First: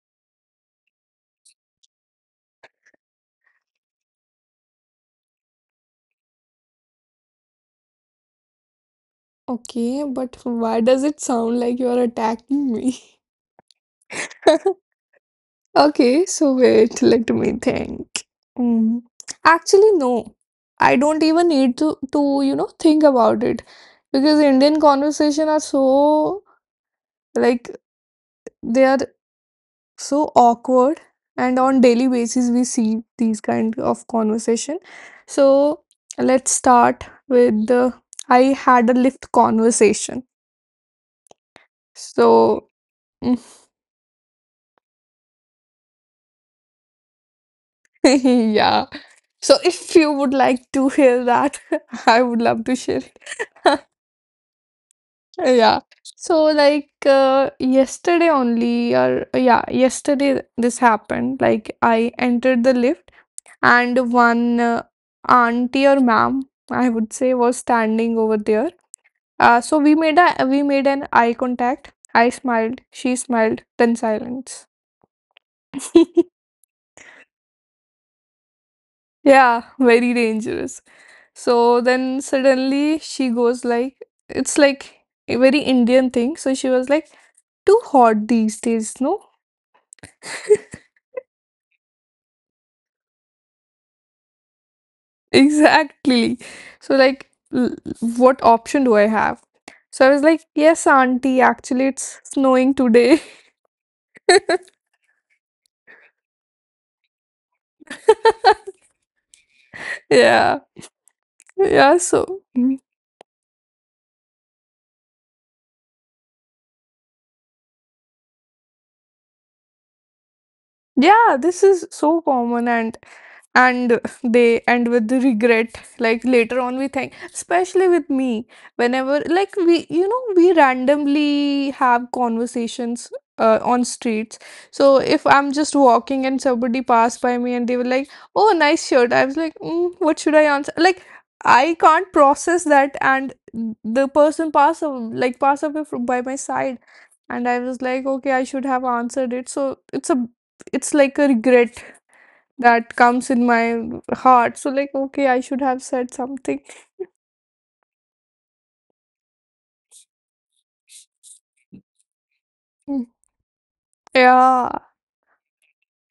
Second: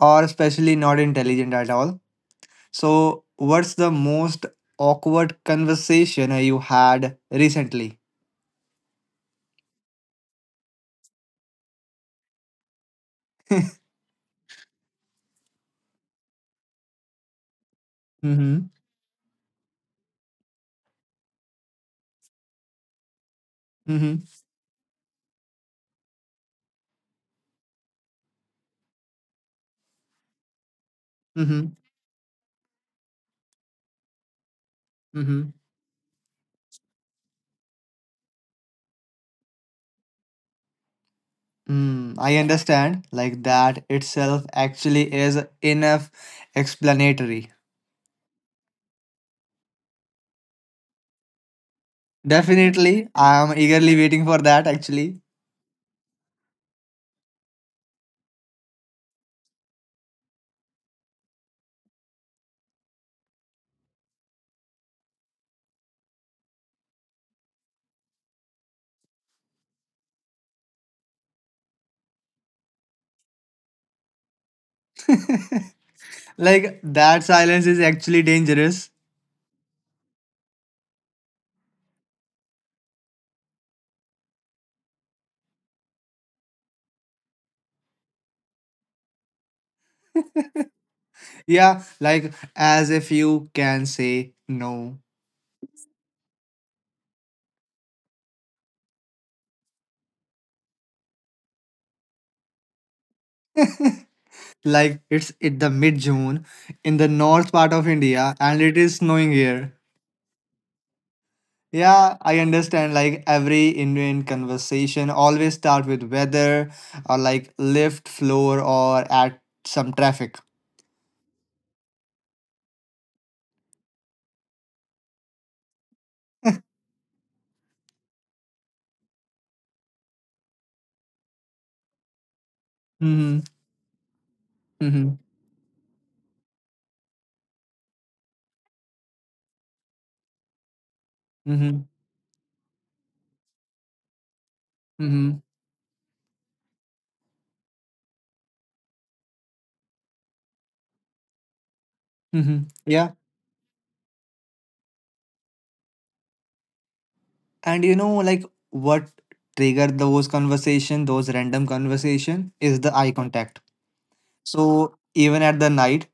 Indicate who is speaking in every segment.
Speaker 1: or especially not intelligent at all. So, what's the most awkward conversation you had recently?
Speaker 2: Okay, but why does it sound like you are attacking me? Okay, so wait, let me think.
Speaker 1: Mm-hmm.
Speaker 2: Mm. Actually, no. I don't even need to think about it
Speaker 1: Mm-hmm.
Speaker 2: because Indian conversation are so like they are so awkward and
Speaker 1: Mm-hmm.
Speaker 2: on daily basis we see these kind of conversation.
Speaker 1: Mm-hmm.
Speaker 2: So, let's start with the I had a lift conversation.
Speaker 1: Mm, I
Speaker 2: So,
Speaker 1: understand. Like that itself actually is enough explanatory.
Speaker 2: Yeah. So if you would like to hear that, I would love to share
Speaker 1: Definitely.
Speaker 2: it.
Speaker 1: I'm eagerly waiting for that actually.
Speaker 2: Yeah. So like yesterday only or yeah, yesterday this happened. Like I entered the lift and one auntie or ma'am, I would say, was standing over there. So we made an eye contact. I smiled, she smiled, then silence.
Speaker 1: Like that silence is actually dangerous.
Speaker 2: Yeah, very dangerous. So then suddenly she goes like, it's like a very Indian thing. So she was like, too hot these days, no?
Speaker 1: Yeah, like as if you can say no.
Speaker 2: Exactly. So like, what option do I have? So I was like, yes, auntie, actually it's snowing today.
Speaker 1: Like it's in the mid June in the north part of India and it is snowing here.
Speaker 2: Yeah. Yeah,
Speaker 1: Yeah, I
Speaker 2: so.
Speaker 1: understand. Like every Indian conversation always start with weather or like lift floor or at some traffic.
Speaker 2: Yeah, this is so common and they end with the regret like later on we think, especially with me whenever, we you know we randomly have conversations
Speaker 1: Mm-hmm.
Speaker 2: on streets. So
Speaker 1: Mm-hmm.
Speaker 2: if I'm just walking and somebody passed by me and they were like, oh, nice shirt, I was like, what should I answer? Like, I
Speaker 1: Mm-hmm.
Speaker 2: can't process that, and the person passed av-
Speaker 1: Mm-hmm.
Speaker 2: like passed away from by my side, and I was like, okay, I should have answered it. So it's a it's like a regret
Speaker 1: Mm-hmm.
Speaker 2: that
Speaker 1: Yeah.
Speaker 2: comes in my heart. So like, okay, I should have said something.
Speaker 1: And you know, like what triggered those conversation, those random conversation, is the
Speaker 2: Mm.
Speaker 1: eye contact.
Speaker 2: Yeah.
Speaker 1: So even at the night,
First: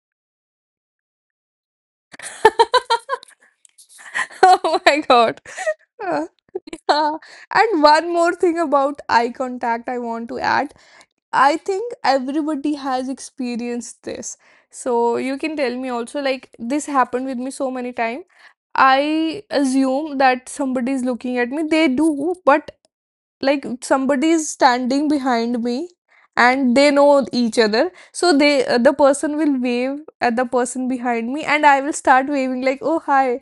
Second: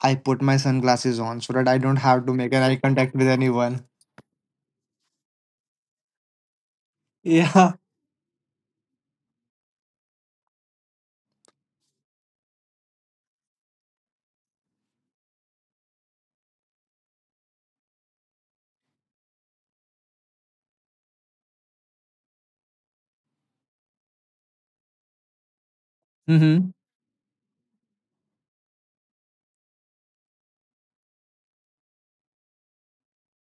Speaker 1: I put my sunglasses on so that I don't have to make an eye contact with anyone.
Speaker 2: Oh my God. Uh, yeah.
Speaker 1: Yeah.
Speaker 2: And one more thing about eye contact I want to add. I think everybody has experienced this. So you can tell me also, like this happened with me so many times. I assume that somebody is looking at me. They do, but like somebody is standing behind me
Speaker 1: Mm-hmm.
Speaker 2: and they know each other, so they the person will wave at the person behind me, and I will start waving like, oh, hi.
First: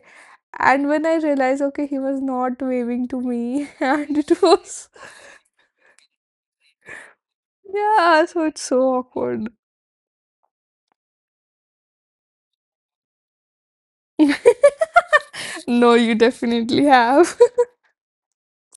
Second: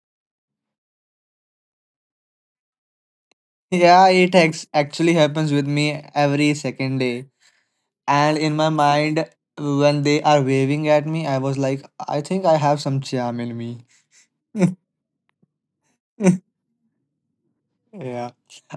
Speaker 2: And when I realize, okay, he was not waving to me,
Speaker 1: Yeah,
Speaker 2: and it was,
Speaker 1: actually happens with me every second day.
Speaker 2: yeah,
Speaker 1: And
Speaker 2: so
Speaker 1: in
Speaker 2: it's
Speaker 1: my
Speaker 2: so
Speaker 1: mind,
Speaker 2: awkward.
Speaker 1: when they are waving at me, I was like, I think I have some charm in me.
Speaker 2: No, you definitely have.
Speaker 1: Yeah.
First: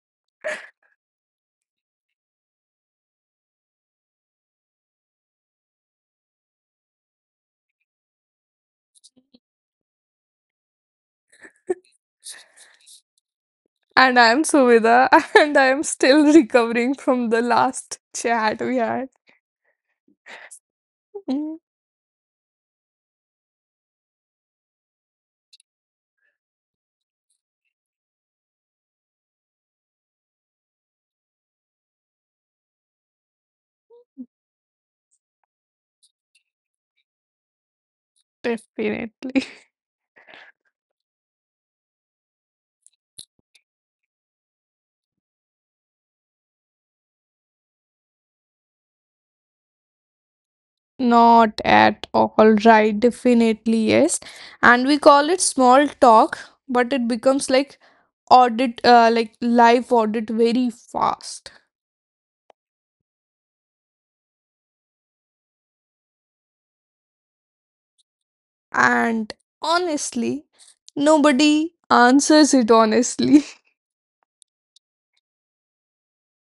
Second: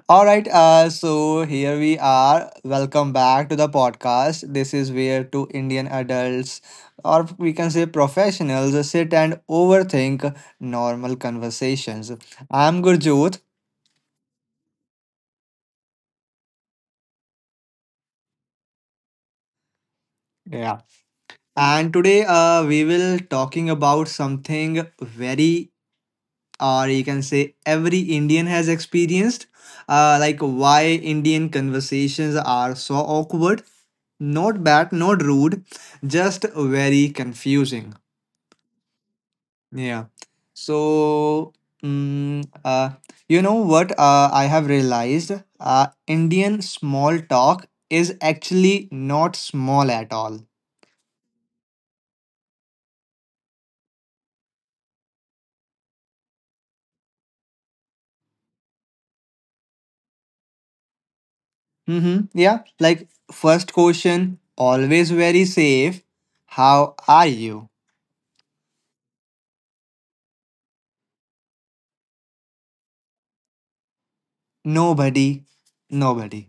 Speaker 1: All right, so here we are. Welcome back to the podcast. This is where two Indian adults, or we can say professionals, sit and overthink normal conversations. I'm Gurjot.
Speaker 2: And I am Suvida, and I am still recovering from the last chat we had.
Speaker 1: Yeah.
Speaker 2: Mm,
Speaker 1: And today we will talking about something very, or you can say every Indian has experienced, like why Indian conversations are so awkward. Not bad, not rude, just very confusing.
Speaker 2: definitely.
Speaker 1: Yeah. So, mm, uh, you know what I have realized? Indian small talk is actually not small at all.
Speaker 2: Not at all, right? Definitely, yes. And we call it small talk, but it becomes like audit, like live audit very fast.
Speaker 1: Mm-hmm. Yeah. Like, first question, always very safe. How are you?
Speaker 2: And honestly, nobody answers it honestly.
Speaker 1: Nobody. Nobody.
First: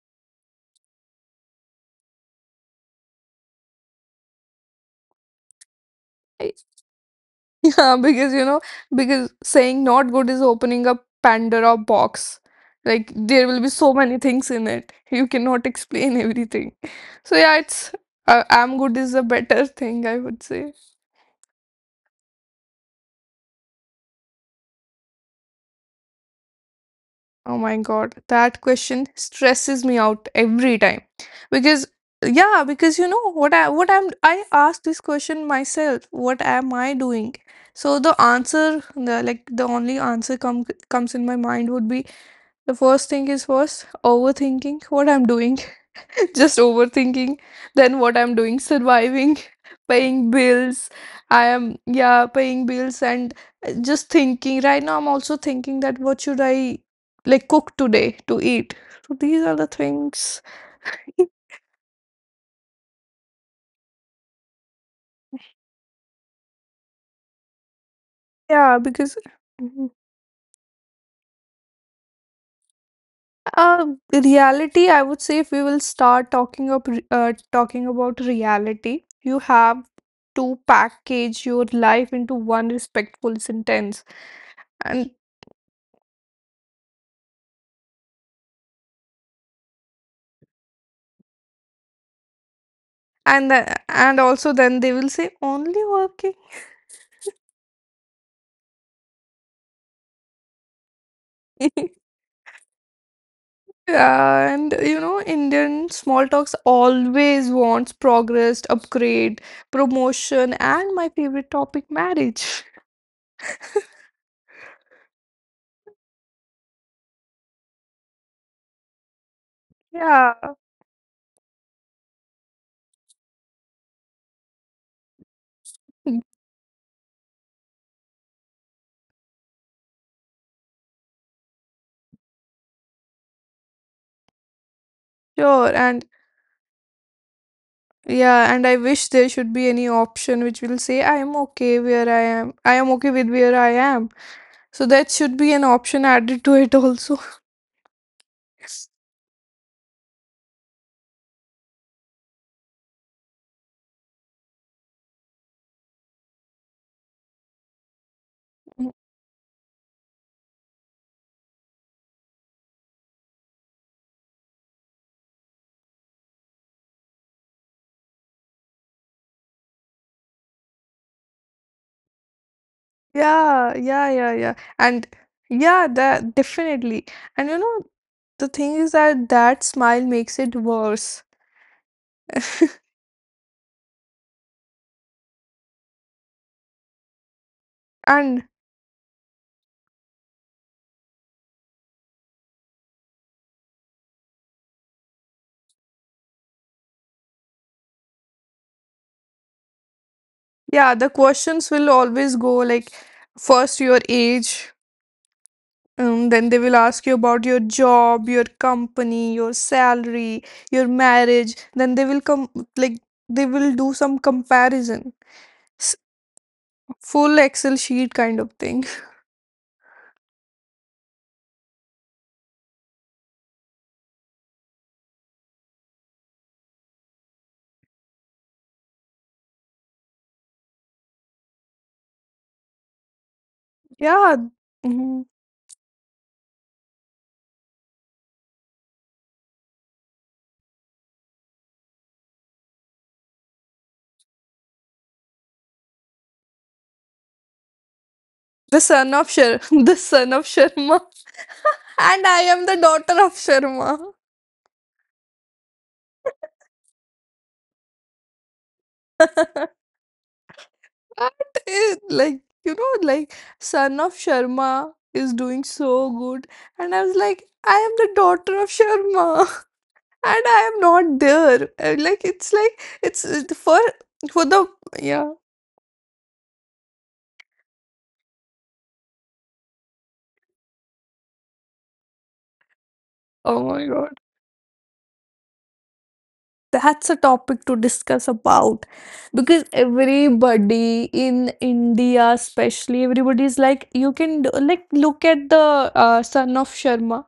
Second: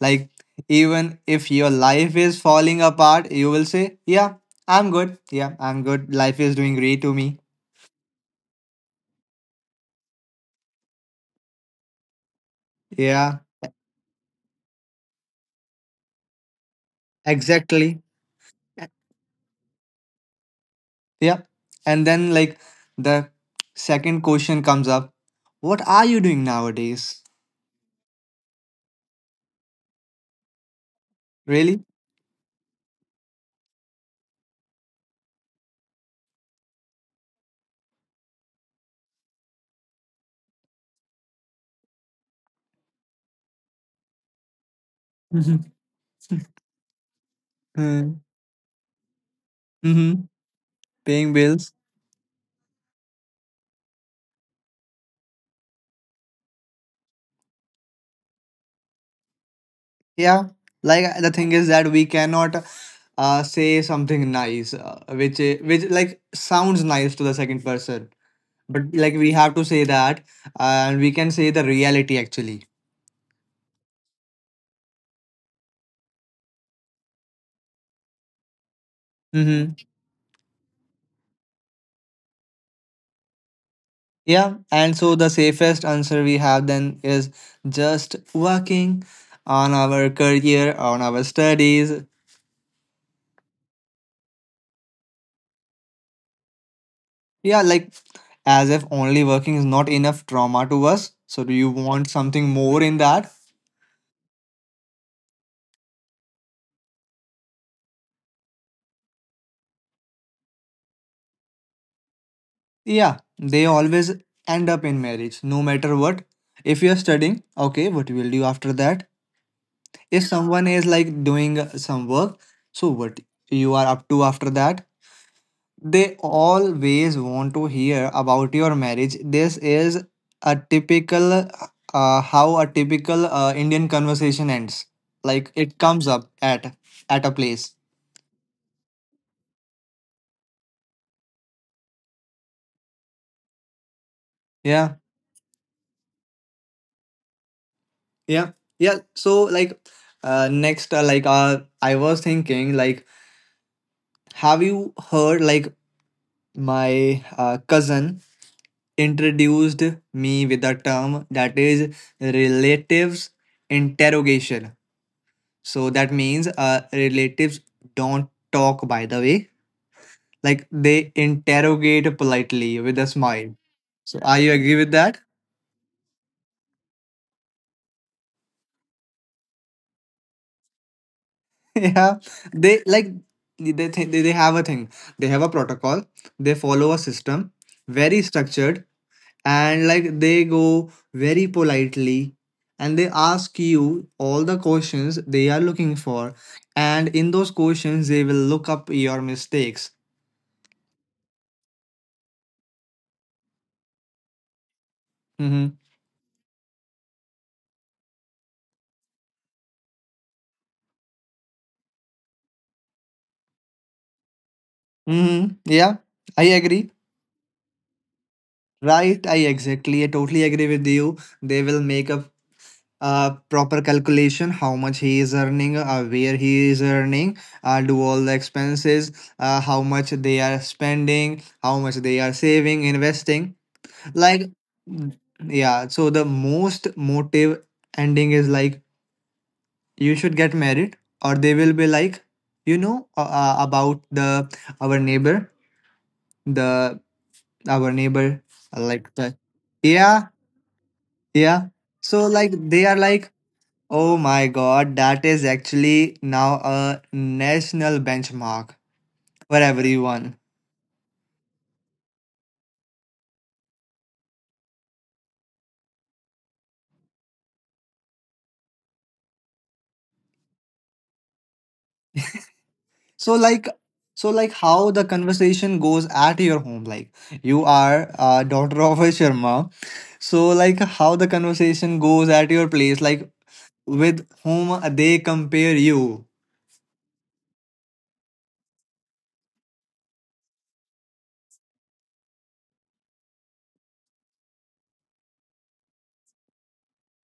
Speaker 1: Like, even if your life is falling apart, you will say, yeah, I'm good. Yeah, I'm good. Life is doing great to me.
Speaker 2: Yeah, because, you know, because saying not good is opening a Pandora box. Like
Speaker 1: Yeah,
Speaker 2: there will be so many things in it. You cannot explain everything. So yeah, it's
Speaker 1: exactly.
Speaker 2: I'm good is a better thing, I would say.
Speaker 1: Yeah. And then, like, the second question comes up. What are you doing nowadays?
Speaker 2: Oh my God, that question stresses me out every time.
Speaker 1: Really?
Speaker 2: Because yeah, because you know what I ask this question myself, what am I doing? So the answer, the only answer comes in my mind would be, the first thing is first overthinking what I'm doing,
Speaker 1: Mm-hmm.
Speaker 2: just overthinking. Then what I'm doing, surviving,
Speaker 1: Mm-hmm.
Speaker 2: paying bills.
Speaker 1: Paying
Speaker 2: I
Speaker 1: bills.
Speaker 2: am, yeah, paying bills, and just thinking, right now I'm also thinking that what should I like cook today to eat. So these are the
Speaker 1: Yeah.
Speaker 2: things.
Speaker 1: Like, the thing is that we cannot say something nice, which, which, like, sounds nice to the second person.
Speaker 2: Yeah,
Speaker 1: But, like,
Speaker 2: because
Speaker 1: we have to say
Speaker 2: Mhm.
Speaker 1: that, and we can say the reality actually.
Speaker 2: uh Reality, I would say, if we will start talking about reality, you
Speaker 1: Mm-hmm.
Speaker 2: have to package your life into one respectful sentence.
Speaker 1: Yeah, and
Speaker 2: And.
Speaker 1: so the safest answer we have then is just working on our career, on our studies.
Speaker 2: And also then they will say only working.
Speaker 1: Yeah, like as if only working is not enough trauma to us. So, do you want something more in that?
Speaker 2: And you know Indian small talks always wants progress, upgrade, promotion, and my favorite topic, marriage.
Speaker 1: Yeah, they always end up in marriage, no matter what. If you're studying, okay, what you will do after that? If
Speaker 2: Yeah,
Speaker 1: someone is like doing some work, so what you are up to after that? They always want to hear about your marriage. This is a typical, how a typical Indian conversation ends. Like
Speaker 2: sure.
Speaker 1: it
Speaker 2: And
Speaker 1: comes up at a place.
Speaker 2: yeah, and I wish there should be any option which will say, I am okay where I am, so
Speaker 1: Yeah,
Speaker 2: that should be an option added to it also.
Speaker 1: yeah, yeah. So like next, I was thinking, like, have you heard like my cousin introduced me with a term that is relatives interrogation. So that means relatives don't talk, by the way. Like they interrogate politely with a smile.
Speaker 2: Yeah, yeah,
Speaker 1: So
Speaker 2: yeah,
Speaker 1: are you
Speaker 2: yeah.
Speaker 1: agree with
Speaker 2: And
Speaker 1: that?
Speaker 2: yeah, that definitely. And you know, the thing is that that smile makes it worse.
Speaker 1: Yeah. They like, they have a thing. They have a protocol. They follow a system, very
Speaker 2: And
Speaker 1: structured, and like they go very politely and they ask you all the questions they are looking for. And in those questions, they will look up your mistakes.
Speaker 2: yeah, the questions will always go like, first, your age,
Speaker 1: Mm-hmm.
Speaker 2: then they will ask you about your job, your company, your salary, your marriage. Then they will come like, they will do some comparison,
Speaker 1: Mm-hmm. Yeah,
Speaker 2: S
Speaker 1: I agree.
Speaker 2: full Excel sheet kind of thing.
Speaker 1: Right, I totally agree with you. They will make a, proper calculation how much he is earning, where he is earning, do all the expenses, how much they are spending, how much they are saving, investing.
Speaker 2: Yeah.
Speaker 1: Like, mm,
Speaker 2: Mhm.
Speaker 1: yeah, so the most motive ending is like, you should get married, or they will be like, you know, about our neighbor, the our neighbor,
Speaker 2: The
Speaker 1: like
Speaker 2: son of
Speaker 1: the.
Speaker 2: Shar, The
Speaker 1: Yeah,
Speaker 2: son of Sharma.
Speaker 1: yeah. So
Speaker 2: And I
Speaker 1: like
Speaker 2: am the
Speaker 1: they are
Speaker 2: daughter
Speaker 1: like,
Speaker 2: of Sharma.
Speaker 1: oh my god, that is actually now a national benchmark for everyone.
Speaker 2: That is like, you know, like son of Sharma is doing so good, and I was like, I am the daughter of Sharma, and I am not there. And, like, it's like it's
Speaker 1: So
Speaker 2: it's
Speaker 1: like,
Speaker 2: for the
Speaker 1: how the
Speaker 2: yeah.
Speaker 1: conversation goes at your home, like you are a daughter of a Sharma. How the conversation goes at your place, like
Speaker 2: Oh my god.
Speaker 1: with whom they compare you.
Speaker 2: That's a topic to discuss about, because everybody in India, especially everybody is like, you can do, like look at the son of Sharma.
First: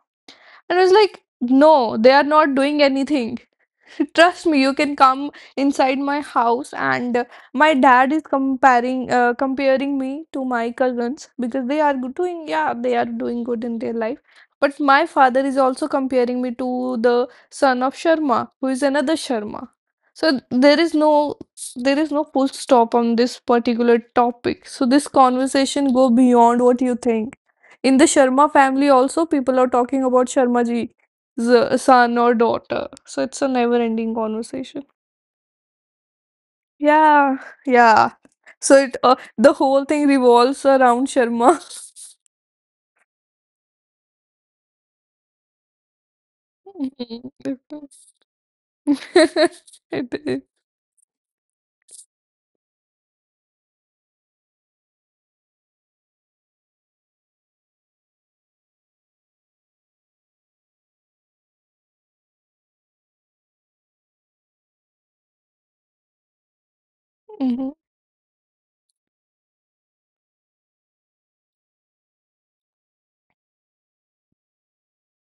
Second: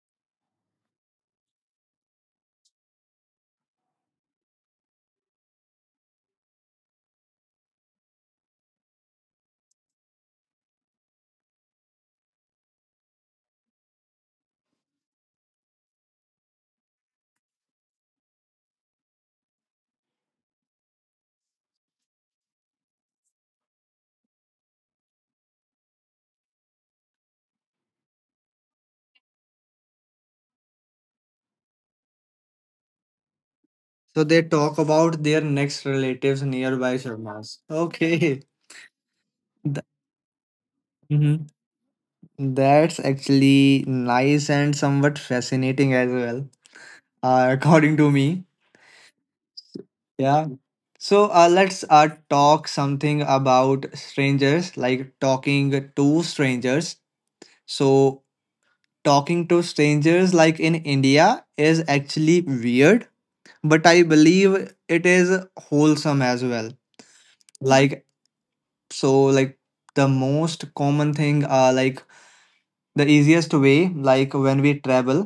Speaker 2: And I was like, no, they are not doing anything. Trust me, you can come inside my house, and my dad is comparing me to my cousins because they are doing good in their life. But my father is also comparing me to the son of Sharma, who is another Sharma. So there is no there is no full stop on this particular topic. So this conversation go beyond what you think. In the Sharma family also, people are talking about Sharma ji son or daughter. So it's a never-ending
Speaker 1: So they talk
Speaker 2: conversation.
Speaker 1: about their next relatives nearby
Speaker 2: Yeah,
Speaker 1: Sharmas.
Speaker 2: yeah.
Speaker 1: Okay.
Speaker 2: So it the whole thing revolves around Sharma.
Speaker 1: That's actually nice and somewhat fascinating as well,
Speaker 2: Mhm.
Speaker 1: according to me.
Speaker 2: It is.
Speaker 1: Yeah. So let's talk something about strangers, like talking to strangers. So, talking to strangers, like in India, is actually weird, but I believe it is wholesome as well.
Speaker 2: Mhm.
Speaker 1: Like, so, like, the most common thing, the easiest way, like when we travel,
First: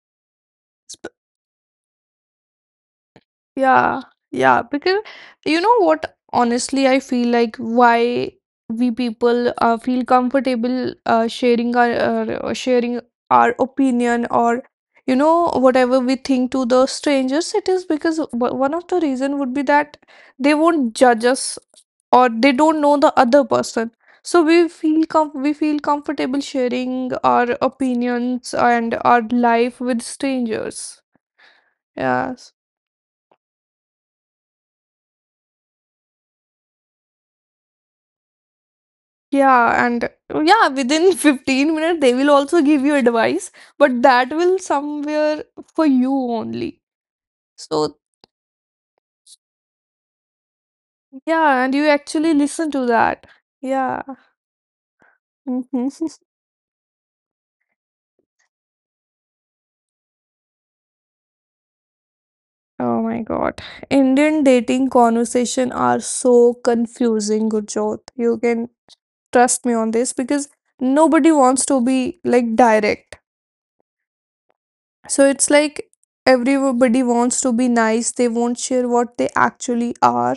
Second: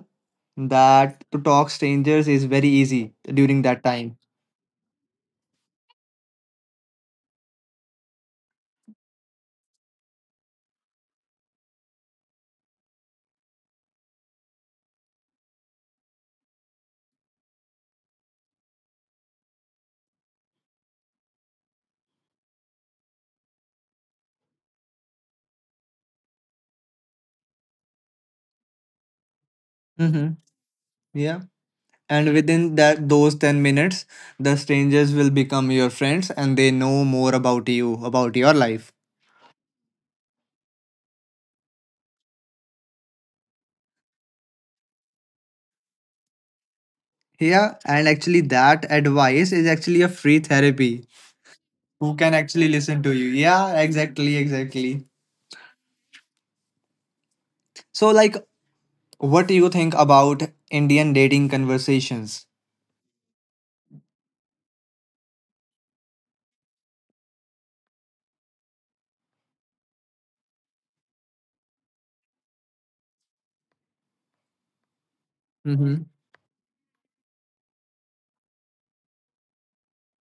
Speaker 1: that to talk strangers is very easy during that
Speaker 2: Yeah,
Speaker 1: time.
Speaker 2: yeah, because you know what? Honestly, I feel like why we people feel comfortable sharing our opinion or, you know, whatever we think to the strangers. It is because one of the reason would be that they won't judge us, or they don't know the other person. So we feel com we feel comfortable sharing our opinions and our life with
Speaker 1: Mm-hmm.
Speaker 2: strangers.
Speaker 1: Yeah. And
Speaker 2: Yes.
Speaker 1: within that those 10 minutes, the strangers will become your friends and they know more about you, about your life.
Speaker 2: Yeah, and yeah, within 15 minutes, they will also give you advice, but that will somewhere for you only.
Speaker 1: Yeah,
Speaker 2: So,
Speaker 1: and actually that advice is actually a free therapy.
Speaker 2: yeah, and you
Speaker 1: Who
Speaker 2: actually
Speaker 1: can actually
Speaker 2: listen to
Speaker 1: listen to
Speaker 2: that.
Speaker 1: you? Yeah,
Speaker 2: Yeah.
Speaker 1: exactly, exactly.
Speaker 2: Mhm.
Speaker 1: So like what do you think about Indian dating conversations?
Speaker 2: Oh my God. Indian dating conversation are so confusing, Gurjot. You can trust me on this because nobody wants to be like direct. So it's like everybody wants to be nice. They won't share what they actually are.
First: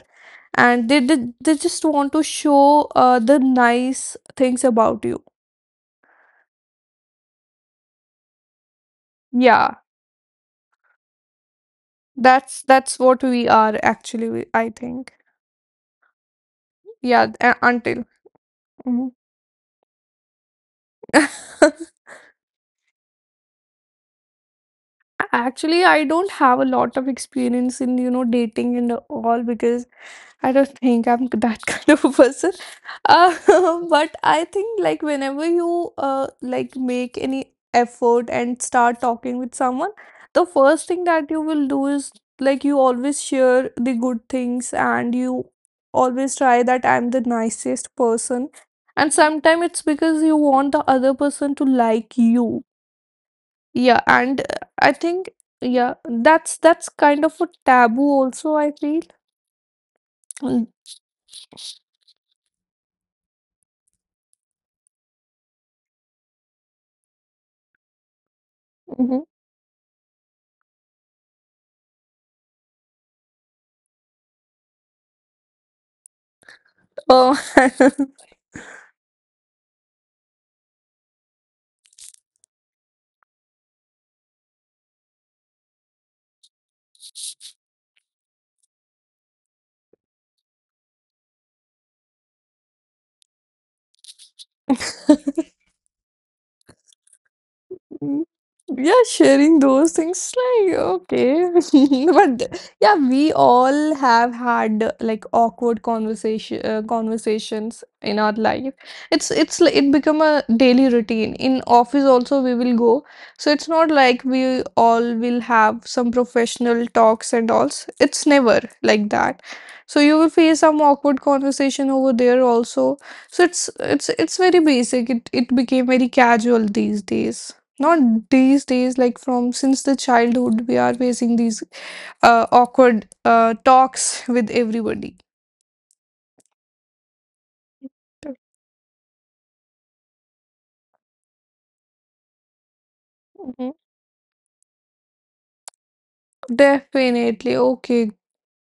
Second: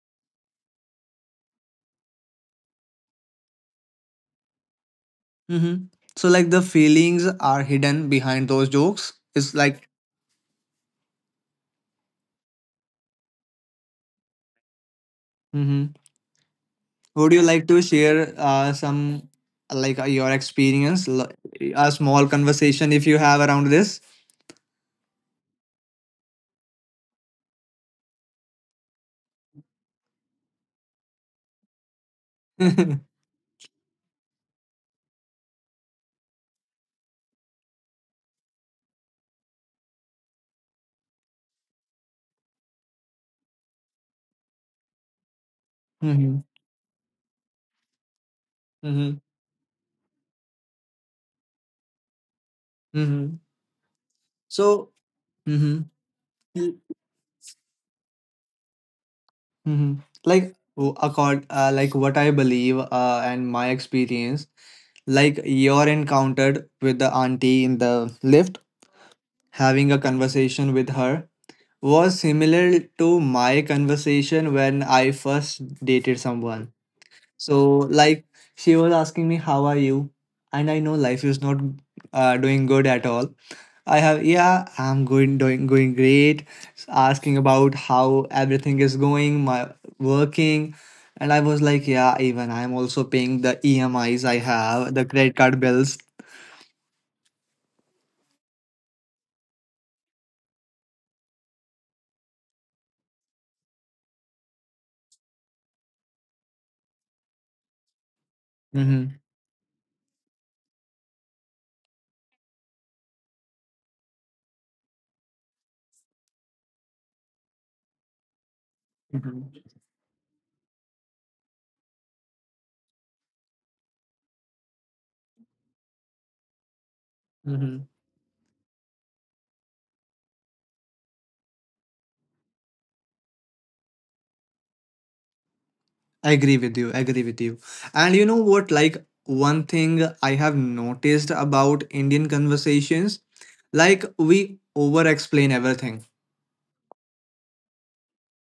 Speaker 2: And they just want to show the nice things about you.
Speaker 1: Mm-hmm. So like the feelings are hidden behind those jokes. It's
Speaker 2: Yeah,
Speaker 1: like,
Speaker 2: that's what we are actually, I think.
Speaker 1: mm-hmm.
Speaker 2: Yeah,
Speaker 1: Would you like to
Speaker 2: until
Speaker 1: share
Speaker 2: Mhm.
Speaker 1: some, like your experience, a small conversation if you have around this?
Speaker 2: Actually, I don't have a lot of experience in, you know, dating and all, because I don't think I'm that kind of a person. Uh, but I think, like whenever you like make any effort and start talking with someone, the first thing that you will do is, like you always share the good things, and you always
Speaker 1: Mm-hmm.
Speaker 2: try that I'm the nicest person. And
Speaker 1: Mm-hmm.
Speaker 2: sometimes it's because you want the other person to like you.
Speaker 1: Mm-hmm.
Speaker 2: Yeah, and
Speaker 1: So,
Speaker 2: I think,
Speaker 1: mm-hmm.
Speaker 2: yeah, that's kind of a taboo also, I feel.
Speaker 1: Mm-hmm. Like, like what I believe, and my experience, like you're encountered with the auntie in the lift,
Speaker 2: Mm-hmm.
Speaker 1: having a conversation with her was similar to my conversation when I first dated someone.
Speaker 2: Oh,
Speaker 1: So, like, she was asking me, "How are you?" And I know life is not doing good at all. I have, yeah, going great. Asking about how everything is going, my working. And I was like, yeah, even I'm also paying the EMIs I have, the credit card bills.
Speaker 2: Mm, yeah, sharing those things, like, okay. But yeah, we all have had like awkward conversations in our life.
Speaker 1: Mm-hmm.
Speaker 2: It's like it become a daily routine. In office also we will go. So it's not like we all will have some professional talks and all. It's never like that.
Speaker 1: Mm-hmm.
Speaker 2: So you will face some awkward conversation over there also. So it's very basic. It became very casual these days.
Speaker 1: Mm-hmm.
Speaker 2: Not these days, like from since the childhood, we are facing these awkward talks with everybody.
Speaker 1: I agree with you. I agree with you. And you know
Speaker 2: Def-
Speaker 1: what? Like, one thing I have noticed about Indian conversations,
Speaker 2: mhm.
Speaker 1: like, we over explain everything.
Speaker 2: Definitely, okay,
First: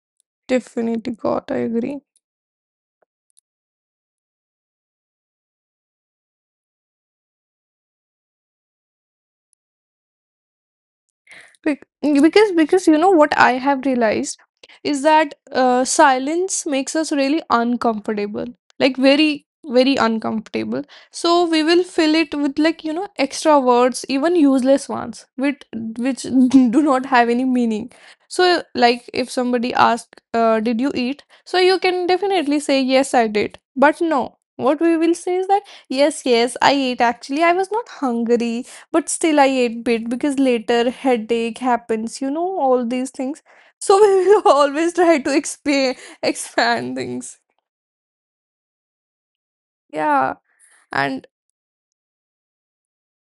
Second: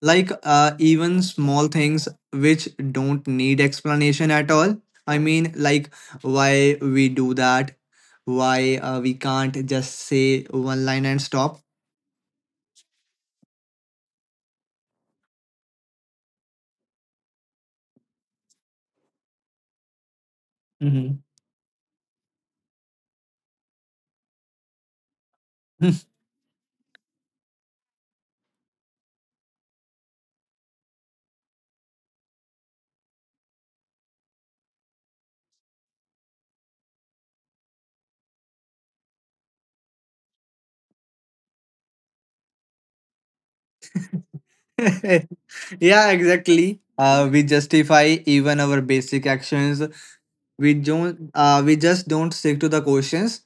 Speaker 1: Like,
Speaker 2: definitely,
Speaker 1: even
Speaker 2: God, I
Speaker 1: small
Speaker 2: agree.
Speaker 1: things which don't need explanation at all. I mean, like, why we do that, why we can't just say one line and stop.
Speaker 2: Bec- because you know what I have realized is that silence makes us really uncomfortable, like very uncomfortable.
Speaker 1: Mhm.
Speaker 2: So we will fill it with, like, you know, extra words, even useless ones, which do not have any meaning. So like if somebody asks, "Did you eat?" So you can definitely say, "Yes, I did," but no. What we will say is that, yes, yes, I ate. Actually, I was not hungry but still I ate bit because later headache happens, you know, all these things. So we will always try to
Speaker 1: Yeah, exactly.
Speaker 2: expand
Speaker 1: We
Speaker 2: things.
Speaker 1: justify even our basic actions.
Speaker 2: Yeah.
Speaker 1: We don't
Speaker 2: And
Speaker 1: we just don't stick to the questions.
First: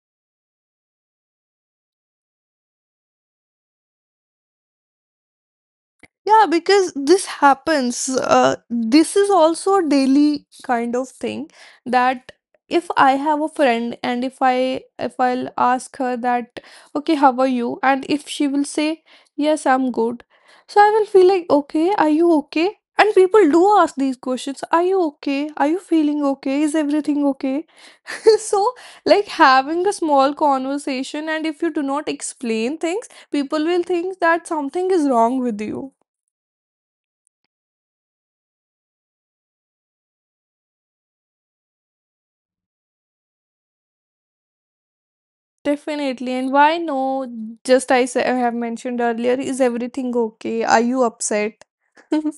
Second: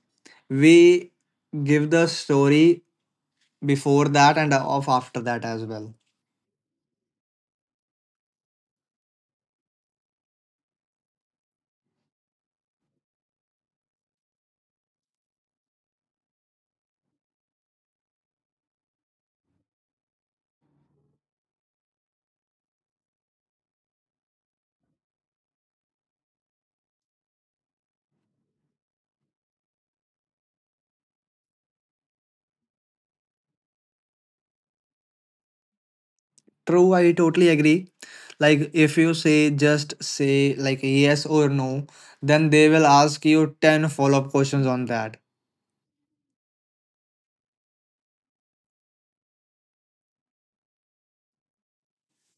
Speaker 1: We give the story before that and of after that as well.
Speaker 2: Yeah, because this happens. This is also a daily kind of thing that if I have a friend and if I'll ask her that, okay, how are you? And if she will say, yes, I'm good. So I will feel like, okay, are you okay? And people do ask these questions, are you okay? Are you feeling okay? Is everything okay? So, like having a small conversation, and if you do not explain things, people will think that something is wrong with you.
Speaker 1: True, I totally agree. Like if you say just say like yes or no, then they will ask you 10 follow-up questions on that,
Speaker 2: Definitely. And why no? Just I have mentioned earlier, is everything okay? Are you upset?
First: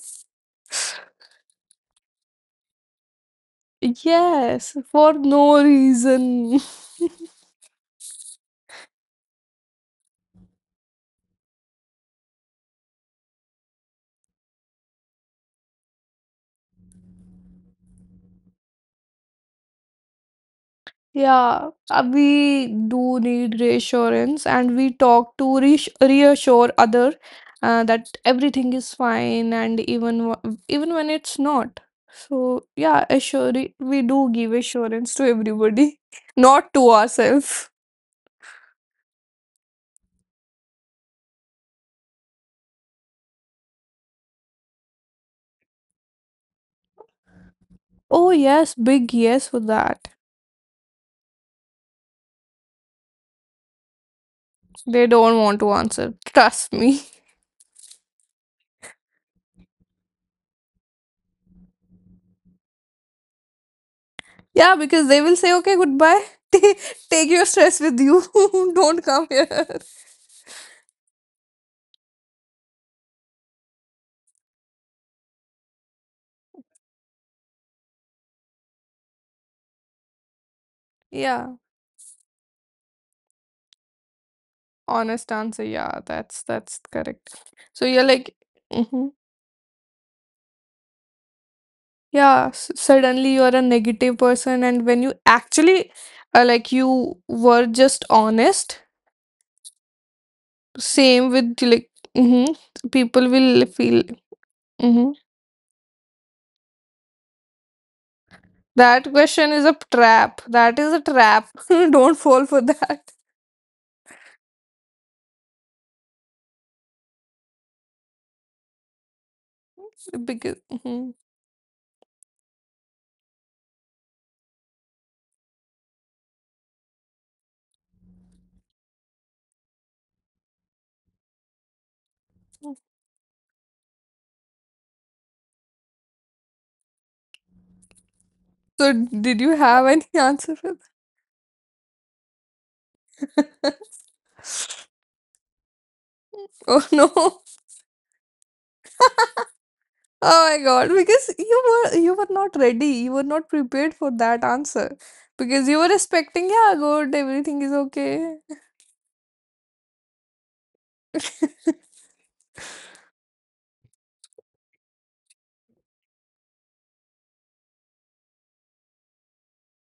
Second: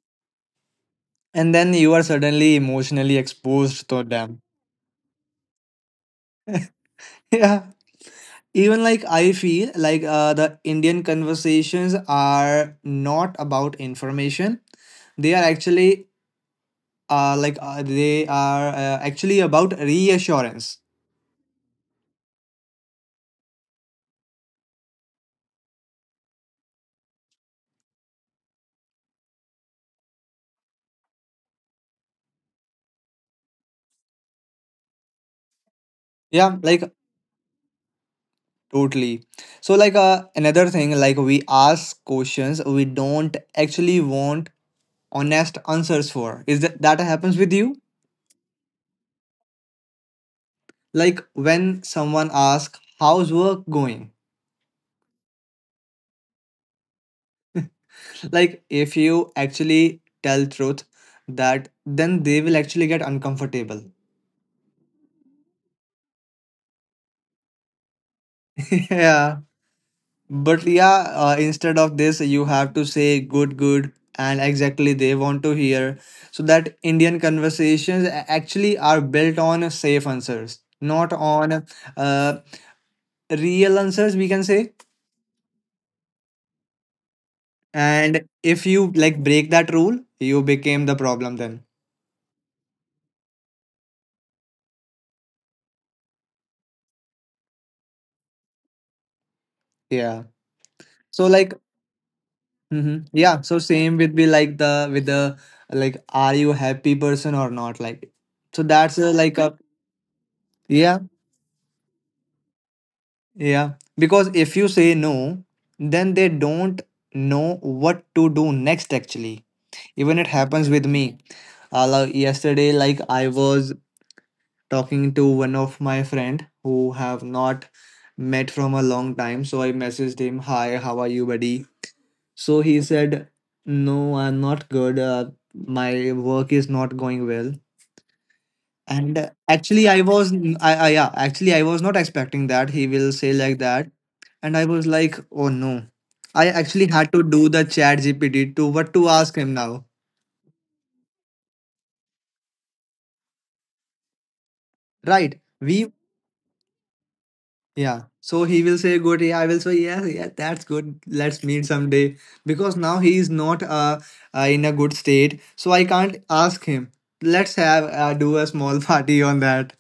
Speaker 1: and then you are suddenly emotionally exposed to them.
Speaker 2: Yes, for no reason.
Speaker 1: Yeah. Even like I feel like the Indian conversations are not about information, they are actually, like they are actually about reassurance.
Speaker 2: Yeah, we do need reassurance, and we talk to reassure other, that everything is fine, and even when it's not. So yeah, assure we do give assurance to everybody,
Speaker 1: Yeah,
Speaker 2: not to
Speaker 1: like
Speaker 2: ourselves.
Speaker 1: totally. So like, another thing, like we ask questions we don't actually want honest answers for. Is that that happens with you,
Speaker 2: Oh yes, big yes for that.
Speaker 1: like when someone asks how's work going?
Speaker 2: They don't want to answer. Trust me.
Speaker 1: Like if you actually tell truth, that then they will actually get uncomfortable.
Speaker 2: Yeah, because they will say, okay, goodbye. Ta- Take your stress with you. Don't come
Speaker 1: Yeah.
Speaker 2: here.
Speaker 1: But yeah, instead of this, you have to say good, good, and exactly they want to hear. So that Indian conversations actually are built on safe answers, not on,
Speaker 2: Yeah,
Speaker 1: uh, real answers, we can say.
Speaker 2: honest answer. Yeah, that's correct. So you're
Speaker 1: And
Speaker 2: like,
Speaker 1: if you
Speaker 2: hmm
Speaker 1: like break that rule, you became the problem then.
Speaker 2: yeah, suddenly you're a negative person, and when you actually like you were just honest,
Speaker 1: Yeah.
Speaker 2: same
Speaker 1: So
Speaker 2: with
Speaker 1: like,
Speaker 2: like, hmm
Speaker 1: mhm.
Speaker 2: people
Speaker 1: Yeah. So
Speaker 2: will
Speaker 1: same
Speaker 2: feel.
Speaker 1: with be like the with
Speaker 2: Hmm.
Speaker 1: the, like, are you happy person or not? Like, so that's
Speaker 2: That
Speaker 1: like
Speaker 2: question
Speaker 1: a,
Speaker 2: is a trap. That is a
Speaker 1: yeah.
Speaker 2: trap. Don't fall for that
Speaker 1: Yeah, because if you say no, then they don't know what to do next actually. Even it
Speaker 2: because.
Speaker 1: happens with
Speaker 2: Mhm.
Speaker 1: me. Like yesterday, like I was talking to one of my friend who have not met from a long time. So I messaged him, "Hi, how are you, buddy?" So he said, "No, I'm not good. My work is not going well."
Speaker 2: So
Speaker 1: And
Speaker 2: did you have
Speaker 1: actually, I
Speaker 2: any
Speaker 1: was,
Speaker 2: answer
Speaker 1: n-
Speaker 2: for that?
Speaker 1: I, yeah, actually, I was not expecting that he will say like that. And I was like, oh no. I
Speaker 2: Oh
Speaker 1: actually
Speaker 2: no.
Speaker 1: had to do the chat GPT to what to ask him now.
Speaker 2: Oh my God, because you were not ready. You were not prepared for that answer.
Speaker 1: Right.
Speaker 2: Because you were
Speaker 1: We,
Speaker 2: expecting, yeah, good, everything is
Speaker 1: yeah.
Speaker 2: okay.
Speaker 1: So he will say good. Yeah, I will say, yes, yeah, that's good. Let's meet someday. Because now he is not in a good state. So I can't ask him. Let's have, do a small party on that.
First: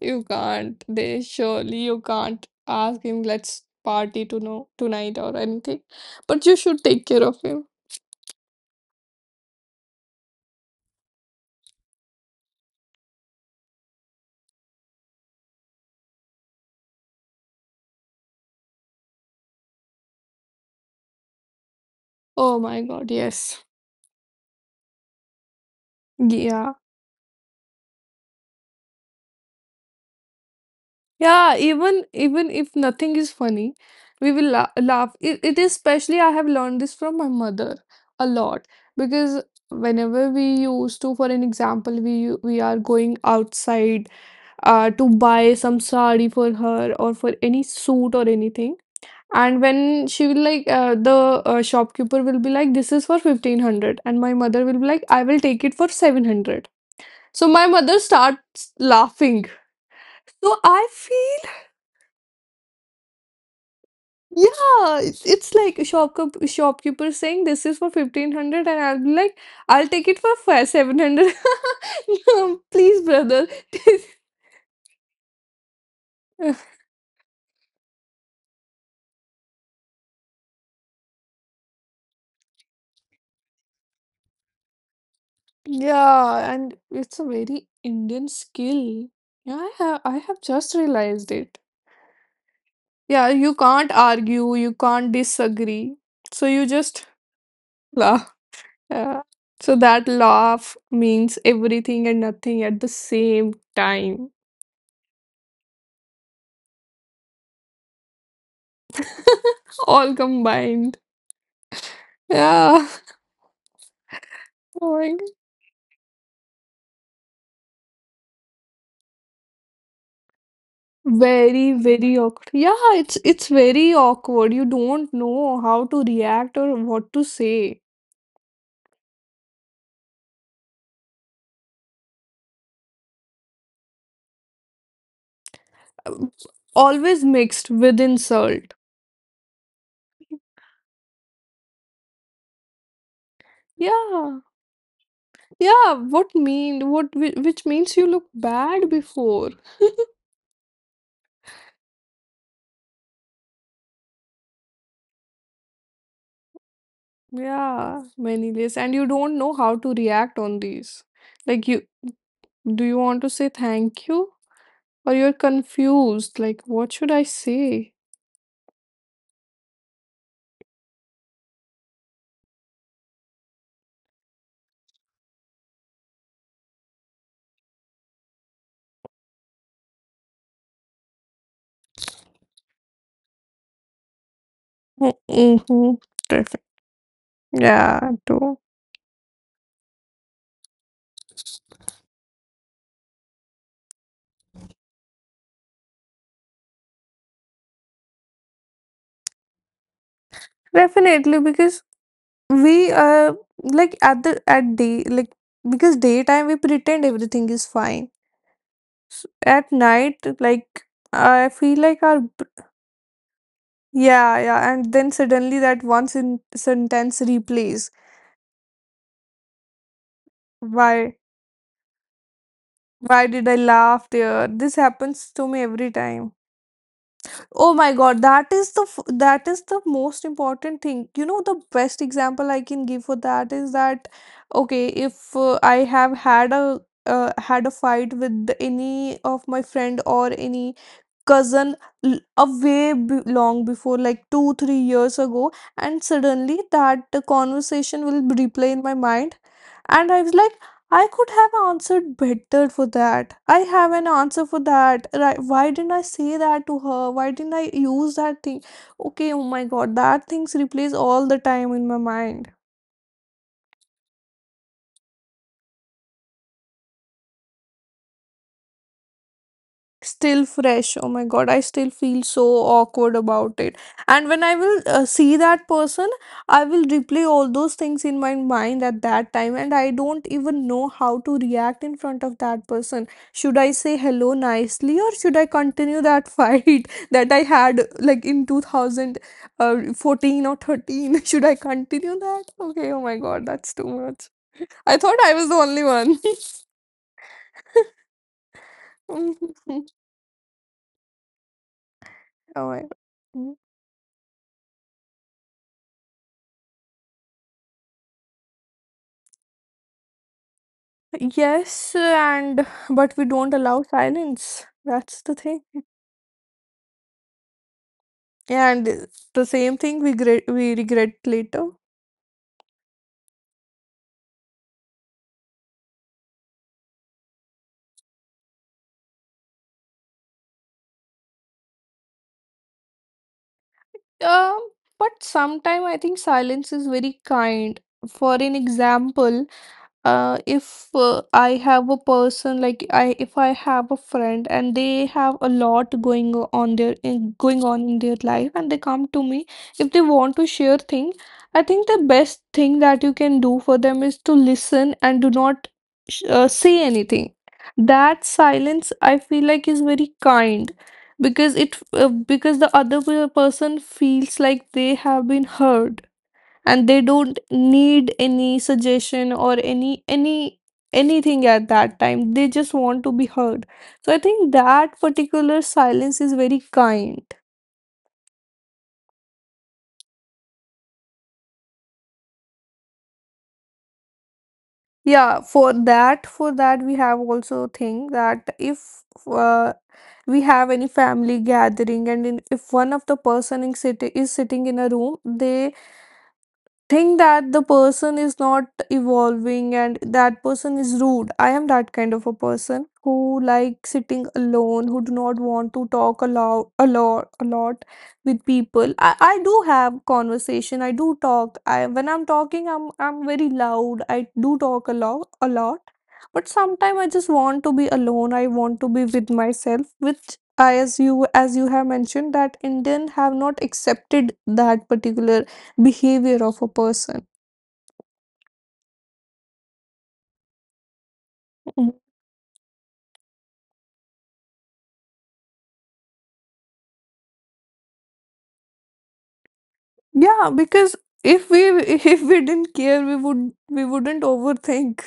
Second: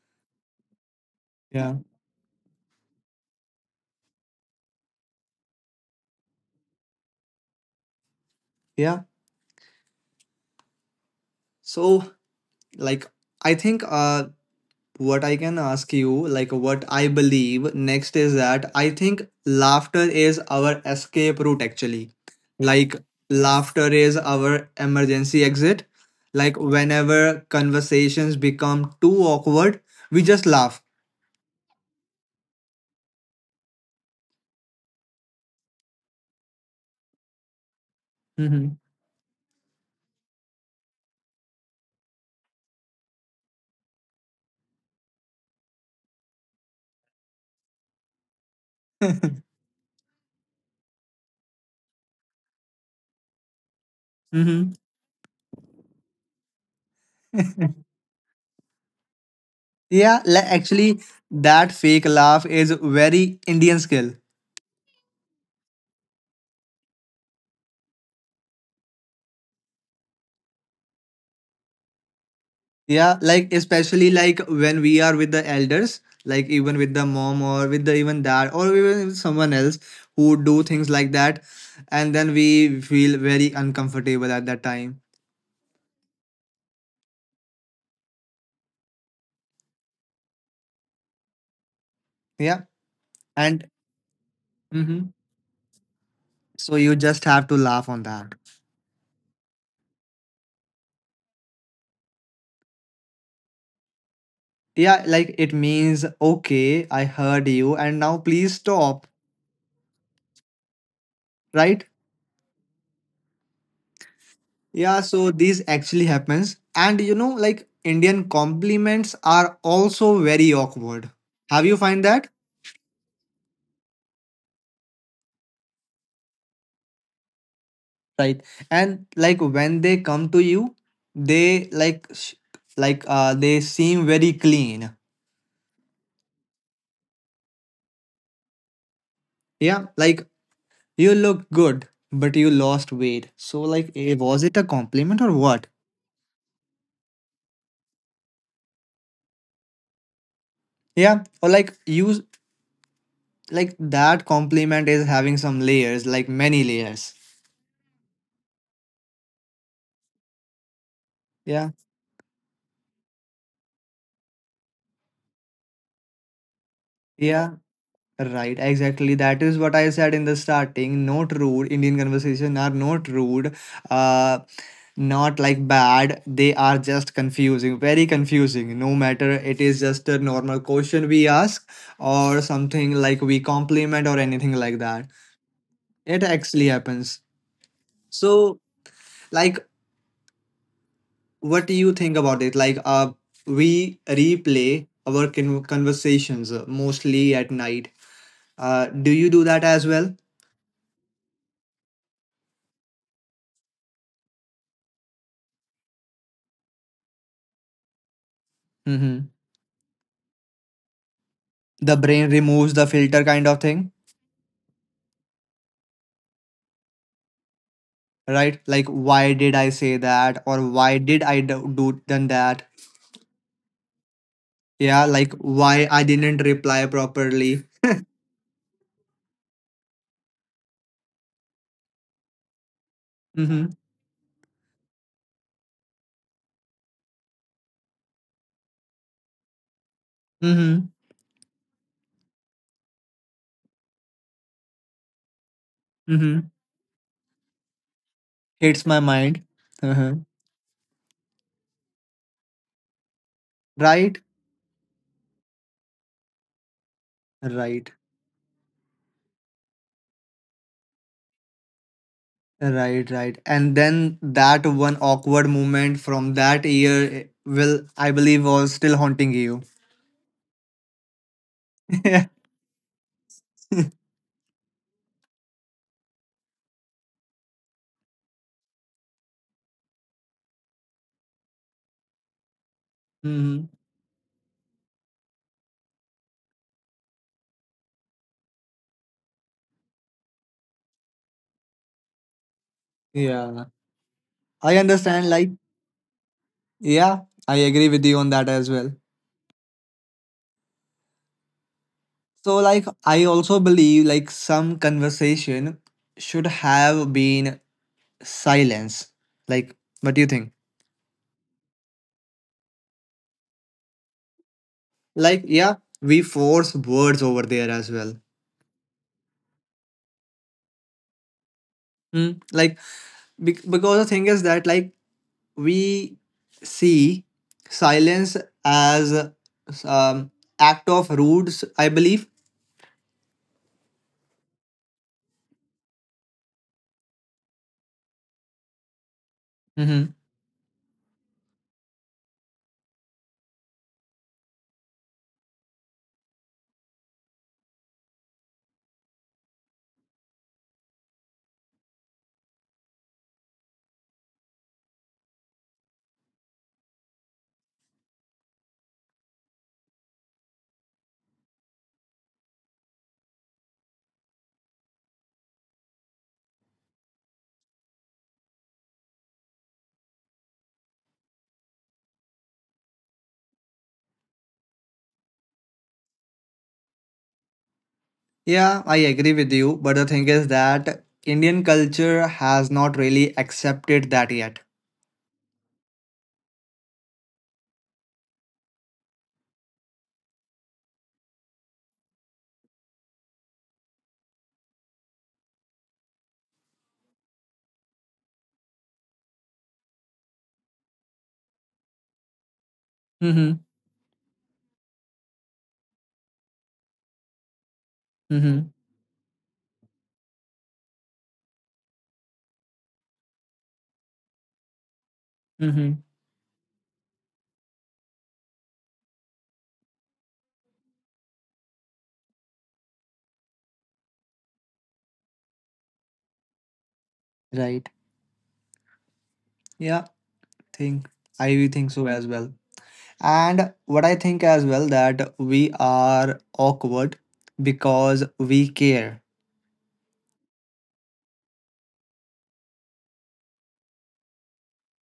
Speaker 2: You can't. They
Speaker 1: Yeah.
Speaker 2: surely you can't ask him, let's party to know tonight or anything. But you should take care of him.
Speaker 1: Yeah. So, like, I think what I can ask you, like what I believe next, is that I think laughter is our escape route actually.
Speaker 2: Oh my
Speaker 1: Like
Speaker 2: God, yes.
Speaker 1: laughter is our emergency exit. Like
Speaker 2: Yeah.
Speaker 1: whenever conversations become too awkward, we just laugh.
Speaker 2: Yeah, even if nothing is funny, we will la laugh. It is especially I have learned this from my mother a lot
Speaker 1: Hmm.
Speaker 2: because whenever we used to, for an example, we are going outside, to buy some sari for her or for any suit or anything, and when she will like the shopkeeper will be like, "This is for 1500," and my mother
Speaker 1: Hmm.
Speaker 2: will be like, "I will take it for 700." So my mother starts laughing.
Speaker 1: Yeah, like
Speaker 2: So I
Speaker 1: actually
Speaker 2: feel,
Speaker 1: that fake laugh is very Indian skill.
Speaker 2: yeah, it's like a shopkeeper saying this is for 1500, and I'll be like, I'll take it for five, 700. No, please
Speaker 1: Yeah,
Speaker 2: brother.
Speaker 1: like especially like when we are with the elders, like even with the mom or with the even dad or even with someone else who do things like that, and then we feel very uncomfortable at that time.
Speaker 2: Yeah, and it's a very Indian skill. Yeah, I have just realized it.
Speaker 1: Yeah,
Speaker 2: Yeah, you
Speaker 1: and
Speaker 2: can't argue, you
Speaker 1: mhm,
Speaker 2: can't disagree. So you
Speaker 1: so you
Speaker 2: just
Speaker 1: just have to laugh on
Speaker 2: laugh.
Speaker 1: that.
Speaker 2: Yeah. So that laugh means everything and nothing at the same time.
Speaker 1: Yeah, like it means okay, I heard you, and now please stop,
Speaker 2: All combined.
Speaker 1: right?
Speaker 2: Yeah.
Speaker 1: Yeah,
Speaker 2: Like,
Speaker 1: so this actually happens, and you know, like Indian compliments are also very awkward. Have
Speaker 2: very,
Speaker 1: you find
Speaker 2: very
Speaker 1: that?
Speaker 2: awkward. Yeah, it's very awkward. You don't know how to react or what to say.
Speaker 1: Right. And like when they come to you, they like they seem very clean.
Speaker 2: Um, Always mixed with insult.
Speaker 1: Yeah, like you look good but you lost weight, so like eh, was
Speaker 2: Yeah.
Speaker 1: it a compliment or what?
Speaker 2: Yeah, what mean what whi- which means you look bad before.
Speaker 1: Yeah, or like you, like that compliment is having some layers, like many layers.
Speaker 2: Yeah, many days and you don't know how to react on these. Like,
Speaker 1: Yeah.
Speaker 2: you, do you want to say thank you, or you're confused like what should I
Speaker 1: Yeah.
Speaker 2: say?
Speaker 1: Right, exactly. That is what I said in the starting. Not rude. Indian conversation are not rude. Uh, not like bad. They are just confusing, very confusing. No matter it is just a normal question we ask or something like we compliment or anything like that.
Speaker 2: Mm-hmm.
Speaker 1: It actually happens.
Speaker 2: Yeah,
Speaker 1: So,
Speaker 2: too.
Speaker 1: like, what do you think about it? Like, we replay our conversations mostly at night. Do you do that as well?
Speaker 2: Definitely, because we like at day, like, because daytime we pretend everything is fine.
Speaker 1: Mm-hmm.
Speaker 2: S At night, like, I feel
Speaker 1: The
Speaker 2: like our
Speaker 1: brain removes the filter kind of thing.
Speaker 2: yeah, yeah, and then suddenly that one sentence replays.
Speaker 1: Right, like why did I say that, or why
Speaker 2: why
Speaker 1: did I do done that?
Speaker 2: why did I laugh there? This
Speaker 1: Yeah,
Speaker 2: happens
Speaker 1: like
Speaker 2: to me
Speaker 1: why
Speaker 2: every
Speaker 1: I
Speaker 2: time.
Speaker 1: didn't reply properly.
Speaker 2: Oh my God, that is the most important thing. You know, the best example I can give for that
Speaker 1: Mm-hmm.
Speaker 2: is that, okay, if I have had a fight with any of my friend or any
Speaker 1: Mm-hmm.
Speaker 2: cousin, a way b long before, like two, 3 years ago, and
Speaker 1: Mm-hmm.
Speaker 2: suddenly that conversation will replay in
Speaker 1: Hits
Speaker 2: my
Speaker 1: my
Speaker 2: mind,
Speaker 1: mind.
Speaker 2: and
Speaker 1: Uh-huh.
Speaker 2: I was like, I could have answered better for that. I have an
Speaker 1: Right.
Speaker 2: answer for that. Right? Why didn't I say that to her? Why didn't I
Speaker 1: Right.
Speaker 2: use that thing? Okay, oh my God, that things replays all the time in my mind.
Speaker 1: Right. Right. And then that one awkward moment from that year, will I believe was still haunting you.
Speaker 2: Still fresh. Oh my God, I still feel so awkward about it.
Speaker 1: Mm-hmm.
Speaker 2: And when I will see that person, I will replay all those things in my mind at that time, and I don't even know how to react in front of that person. Should I say hello nicely, or should I continue that fight that I had like in 2014 or 13? Should I continue that? Okay, oh my God,
Speaker 1: Yeah,
Speaker 2: that's too much.
Speaker 1: I
Speaker 2: I thought
Speaker 1: understand,
Speaker 2: I was
Speaker 1: like,
Speaker 2: the only one.
Speaker 1: yeah, I agree with you on that as well. So,
Speaker 2: Oh
Speaker 1: like,
Speaker 2: my.
Speaker 1: I also believe like some conversation should have been silence. Like, what do you think?
Speaker 2: Yes, and but we don't allow silence. That's the
Speaker 1: Like,
Speaker 2: thing.
Speaker 1: yeah, we force words over there as well.
Speaker 2: And the same thing we regret later.
Speaker 1: Like, because the thing is that like we see silence as um act of rudes. I believe.
Speaker 2: Um, but sometime I think silence is very kind. For an example,
Speaker 1: Hmm.
Speaker 2: if I have a person, like, I if I have a friend and they have a lot going on in their life, and they come to me. If they want to share thing, I think the best thing that you can do for them is to listen and do not say anything. That silence I feel like is very kind, because it because the other person feels like they have been heard, and they don't need any suggestion or any anything. At that time, they just want to be heard. So I think that particular silence is very kind.
Speaker 1: Yeah, I agree with you. But the thing is that Indian culture has not really accepted that yet.
Speaker 2: Yeah, for that we have also thing that if, uh, we have any family gathering, and if one of the person in city is sitting in a room, they think that the person is not evolving and that person is rude. I am that kind of a person who
Speaker 1: Mm-hmm.
Speaker 2: like sitting alone, who do not want to talk a lot a lot a lot with
Speaker 1: Mm-hmm.
Speaker 2: people. I do have conversation. I do talk. I when I'm talking, I'm very loud. I do talk a lot a lot.
Speaker 1: Mm-hmm.
Speaker 2: But sometimes I just want to be alone. I want to be with myself, which I, as you have mentioned, that Indian have not accepted that particular behavior of a person.
Speaker 1: Right. Yeah, think I think
Speaker 2: Mm.
Speaker 1: so as well. And what I think as well that we are awkward because we care,
Speaker 2: Yeah, because if we if we didn't care, we wouldn't overthink.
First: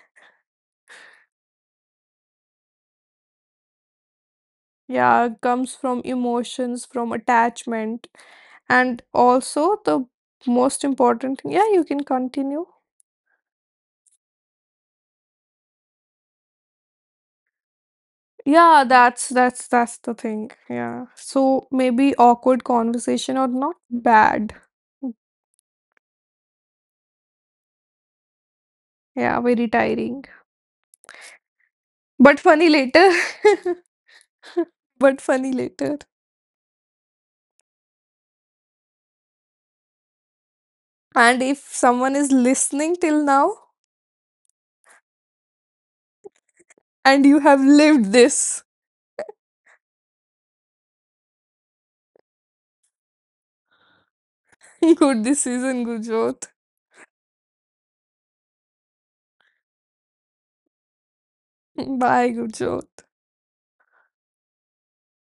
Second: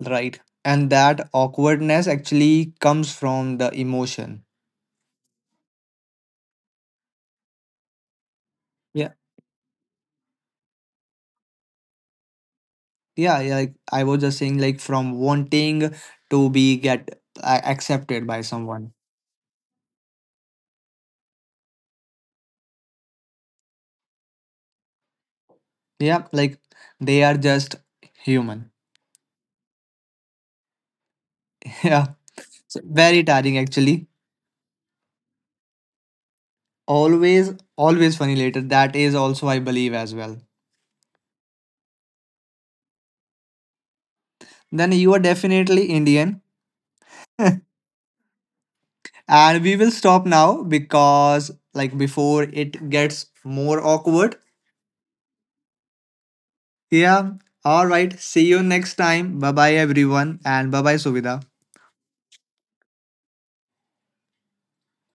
Speaker 1: right? And that awkwardness actually comes from the emotion.
Speaker 2: Yeah, comes from emotions, from attachment, and
Speaker 1: Yeah.
Speaker 2: also the most important thing. Yeah, you can continue.
Speaker 1: Yeah, yeah. Like, I was just saying like from wanting to be get accepted by
Speaker 2: Yeah,
Speaker 1: someone.
Speaker 2: that's the thing. Yeah, so maybe awkward conversation or not bad.
Speaker 1: Yeah, like they are just human.
Speaker 2: Yeah, very tiring.
Speaker 1: Yeah.
Speaker 2: But funny
Speaker 1: So
Speaker 2: later.
Speaker 1: very tiring actually.
Speaker 2: But funny later.
Speaker 1: Always always funny later. That is also I believe as well.
Speaker 2: And if someone is listening till now,
Speaker 1: Then you are definitely Indian.
Speaker 2: and you have lived this.
Speaker 1: And we will stop now because, like, before it gets more awkward.
Speaker 2: Good decision, Gurjot.
Speaker 1: Yeah. All right. See you next time. Bye bye, everyone. And bye bye, Suvida.
Speaker 2: Bye, Gurjot.